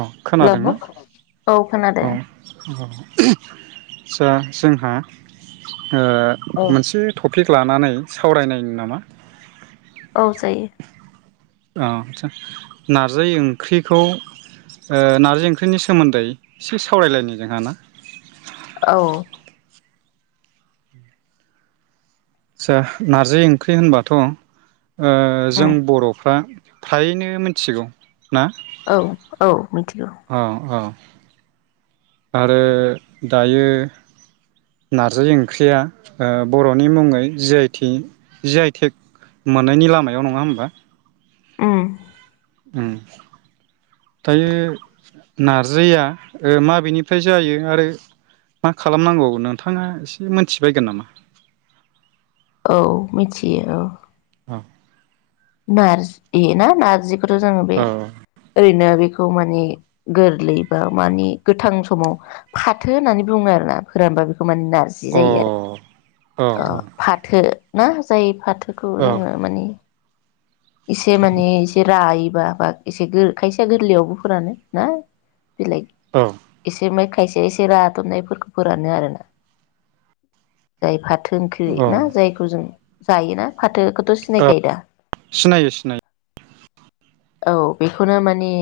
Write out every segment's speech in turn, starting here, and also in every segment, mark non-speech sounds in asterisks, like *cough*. अ hello खोनादोंना औ खोनादों अ अ जा जोंहा ओ औ मोनसे टपिक लानानै सावरायनायनि नामा? जायो। अ आचसा नारजि ओंख्रिखौ ओ नारजि ओंख्रिनि सोमोन्दै एसे सावरायलायनि जोंहा ना? औ नारजि ओंख्रि होनबाथ' ओ उम जों बर'फ्रा फ्रायैनो मिथिगौ। ना औ औ मिथिगौ। औ औ आरो दायो नारजि ओंख्रिया ओ बर'नि मुङै जि आइ थ जि आइ थेक मोननायनि लामायाव नङा होमबा। उम उम दायो नारजिया माबेनिफ्राय जायो आरो मा खालामनांगौ नोंथाङा एसे मोनथिबायगोन नामा? औ मिथियो औ। औ नारजि ना नारजिख थ' जोङो बे औ ओरैनो बेखौ माने गोरलैबा माने गोथां समाव फाथो होननानै बुङो आरोना फोरानबा बे माने नारजि जायो अ औ आरो फाथो ना जायो फाथो। बेखौ औ जोङो माने इसे माने एसे राय बा बा एसे खायसेया गोरलैयावबो फोरानो ना। बेलाय औ एसे मे खायसे एसे रादबनायफोरखौ फोरानो आरोना जाय फाथ थो ओंख्रि ना औ जायखौ जों जायोना फाथो। थ' सिनाखायो दा नाय औ बेखौनो माने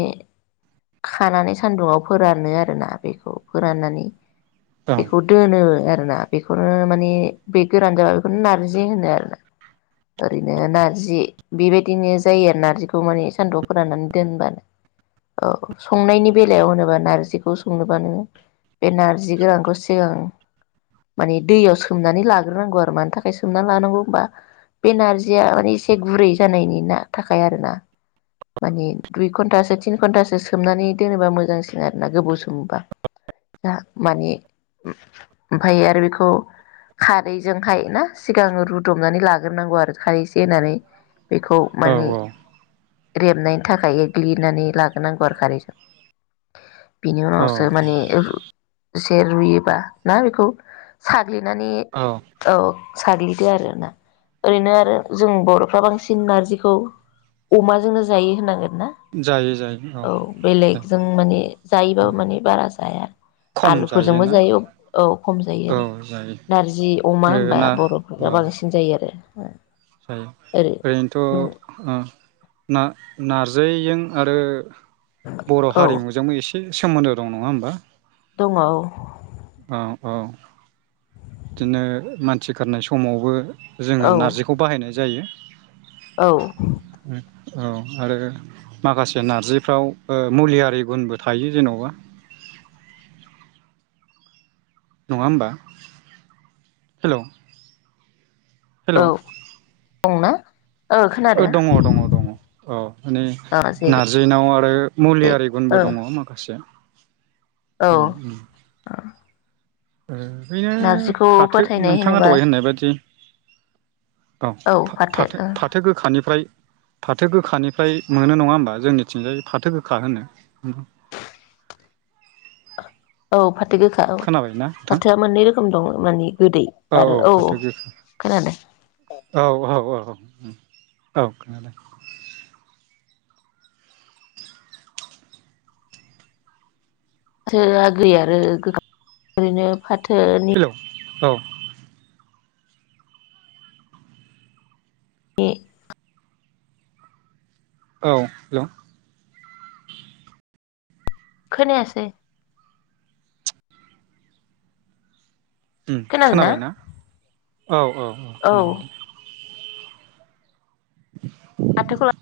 खानानै सान्दुंआव फोरानो आरोना बेखौ फोराननानै औ बेखौ दोनो आरोना बेखौनो माने बे गोरान जाबा बेखौनो नारजि होनो आरोना ओरैनो नारजि बेबायदिनो जायो आरो नार्जिखौ माने सान्दुं फोराननानै दोनबानो औ संनायनि बेलायाव होनोबा नार्जिखौ संनोबा नोङो बे नार्जि गोरानखौ सिगां माने दैयाव सोमनानै लाग्रोनांगौ आरो मानि थाखाय सोमनानै लानांगौ होनबा बे नार्जिया माने एसे गुरै जानायनिना थाखाय आरोना माने दुइ घणन्टासो थिन घन्टासो सोमनानै दोनोबा मोजांसिन आरोना गोबाव सोमोबा जा माने ओमफफ्राय आरो बेखौ खारैजोंहाय ना सिगां रुदबनानै लाग्रोनांगौ आरो खारैसे एसे होनानै बेखौ माने औ रेबनायनि थाखाय एग्लिनानै लाग्रोनांगौ आरो खारैजों बिनि औ उनावसो माने से रुयोबा ना बेखौ सा ग्लिनानै औ औ साग्लिदो आरोना ओरैनो आरो जों बर'फ्रा बांसिन सिन नारजिखौ अमाजोंनो जायो होनांगोन ना जायो जायो औ औ बेलेगजों माने जायोबाबो औ माने बारा जाया खम आलुफोरजोंबो जायोना जायो औ खम जायो औ आरो जायो नारजि अमा ओ होनोमबा ना औ बर'फोरा बांसिन जायो आरो *inaudible* ओरै जायो *unintelligible* थ' ओ‌ नारज दैजों आरो बर' औ हारिमुजोंबो ए से सोमोनदो दं नङा होमबा दङो औ औ औ बिदिनो मानसि गारनाय समावबो औ जोङो नारजिखौ बाहायनाय जायो औ औ आरो माखासे नारजिफ्राव ओ मुलियारि गुनबो थायो जेन'बा नङा होमबा हेल' हेल' औ दंना ओ खोनादों दङ दङ दङ औ माने ओ जेरै नारजिनाव आरो मुलिआरि ओ गुनबो दङ माखासे औ उम उम ओै बैनो नारजिखौ फाथो फोथायनाय नोंथाङा होनोबा दावाय होननाय बायदि औ फाथो फाथो गोखानिफ्राय फाथो गोखानिफ्राय मोनो नङा होमबा जोंनिथिंजाय फाथो गोखा होनो औ फा थो गोखा औ खोनाबायना नोंथां फाथोआ मोननै रोखोम दं माने गोदै आरो औ खोनादो उ औ खोनादों फाथोआ गै आरो गो ओरैनो फाथो हेल' औ ए औ हेल' खोनायासै उम खोनाबाय ना? औ औ औ खोनाबाय दे *inaudible* आथोखालाव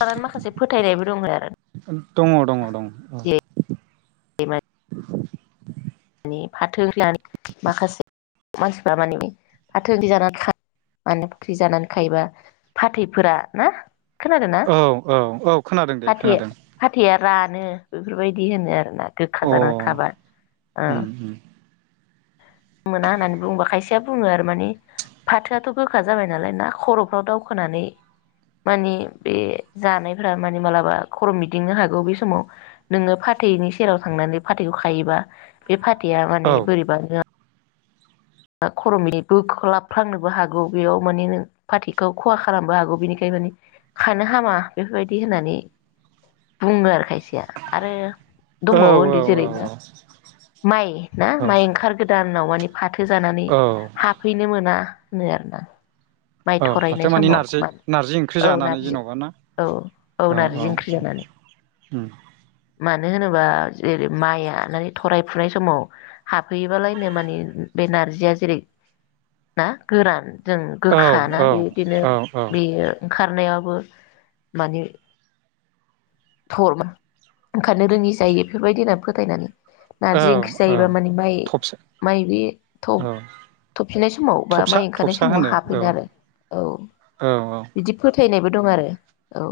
*unintelligible* माखासे फोथायनायबो दङ आरो दङ दङ दङ *unintelligible* माने फाथो माखासे मानसिफ्रा माने फाथो जानानै माने फाथो जानानै खायोबा फाथैफोरा ना खोनादों ना औ औ औ खोनादों दे फाथै खोनादों फाथैया रानो बेफोरबायदि होनो आरोना गोखा अ जानानै खाबा औ उम उम मोना होननानै बुङोबा खायसेया बुङो आरो माने फाथोआथ' गोखा जाबाय नालाय ना खर'फ्राव दावखोनानै मानि बे जानायफ्रा माने मालाबा खर' मिदिंनो हागौ बे समाव नोङो फाथैनि सेराव थांनानै फाथैखौ खायोबा बे फा थैया औ माने बोरैबा *unintelligible* बोखोलाबफ्लांनोबो हागौ बेयाव माने नों फाथै खौ खहा खालामनोबो हागौ बिनिखायनो माने खानो हामा बेफोरबायदि होननानै बुङो आरो खाय सेया आरो औ औ दंबावो उनदै जेरै ना माइ ना माइ ओंखार गोदान दानाव माने फाथो जानानै औ हाबहैनो मोना होनो आरोना माइ औ थरायनाय फाथो मानि समाव नारजि मान नारजि ओंख्रि औ जानानै नारजि जेनबा ना औ औ औ नारजि ओंख्रि जानानै उम मानो होनोबा जेरै माइआ माने थराय फुनाय समाव हाबहैयोबालायनो माने बे नारजिया जेरै ना गोरान जों औ गोखाना बेदिनो औ बेयो ओंखारनायाबो माने *unintelligible* ओंखारनो रोङि जायो बेफोरबायदि होनना फोथायनानै औ नारजि ओंख्रि औ जायोबा माने माइ थबसा माइ बे थ' औ - थफिननाय समाव बा थबसा माइ ओंखारनाय थबसा समाव होनो औ हाफैनो आरो औ औ बिदि फो थैनायबो दं आरो औ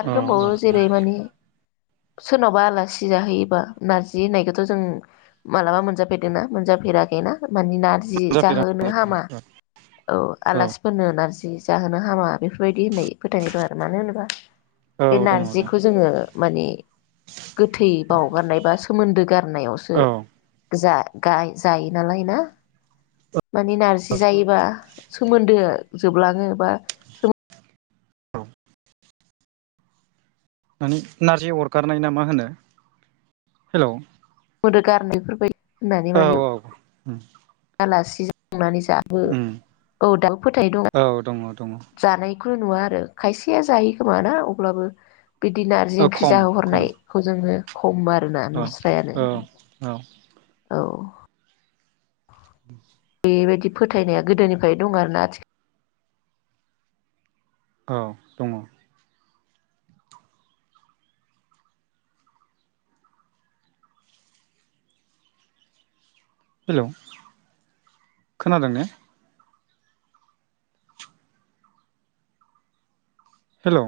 आरो औ औ दंबावो जेरै माने सोरनावबा आलासि जाहैयोबा नारजि होननायखौथ' जों मालाबा मोनजाफेरदोंना मोनजाफेराखैना? माने नारजि जाफेरा जाहोनो हामा औ आलासिफोरनो नारजि जि जाहोनो हामा बेफोरबायदि होननाय फोथायनाय दं आरो मानो होनोबा औ दङ दङ जिखौ जोङो माने गोथै बावगारनाय बा सोमोनदो गार नायावसो औ जा गाय जायो नालाय ना माने नारजि जायोबा सोमोनदो जोबलाङो बा औ मानि नारजि अरगारनाय ना मा होनो हेल' सोमोदो गारनाय बेफोरबायदि होननानै औ औ उ *unintelligible* नानै जाबो औ दाबो फोथायनाय दं औ दङ दङ जानाय खौनो नुवा आरो खायसेया जायो खोमाना अब्लाबो बिदि नारजि औ ओंख्रि खम खम जाहोहरनायखौ जोङो खम आरोना अ नुस्रायानो औ औ *inaudible* बेबायदि फोथायनाया गोदोनिफ्राय दं आरोना आथिखा औ दङ हेलौ खोनादों ने हेलौ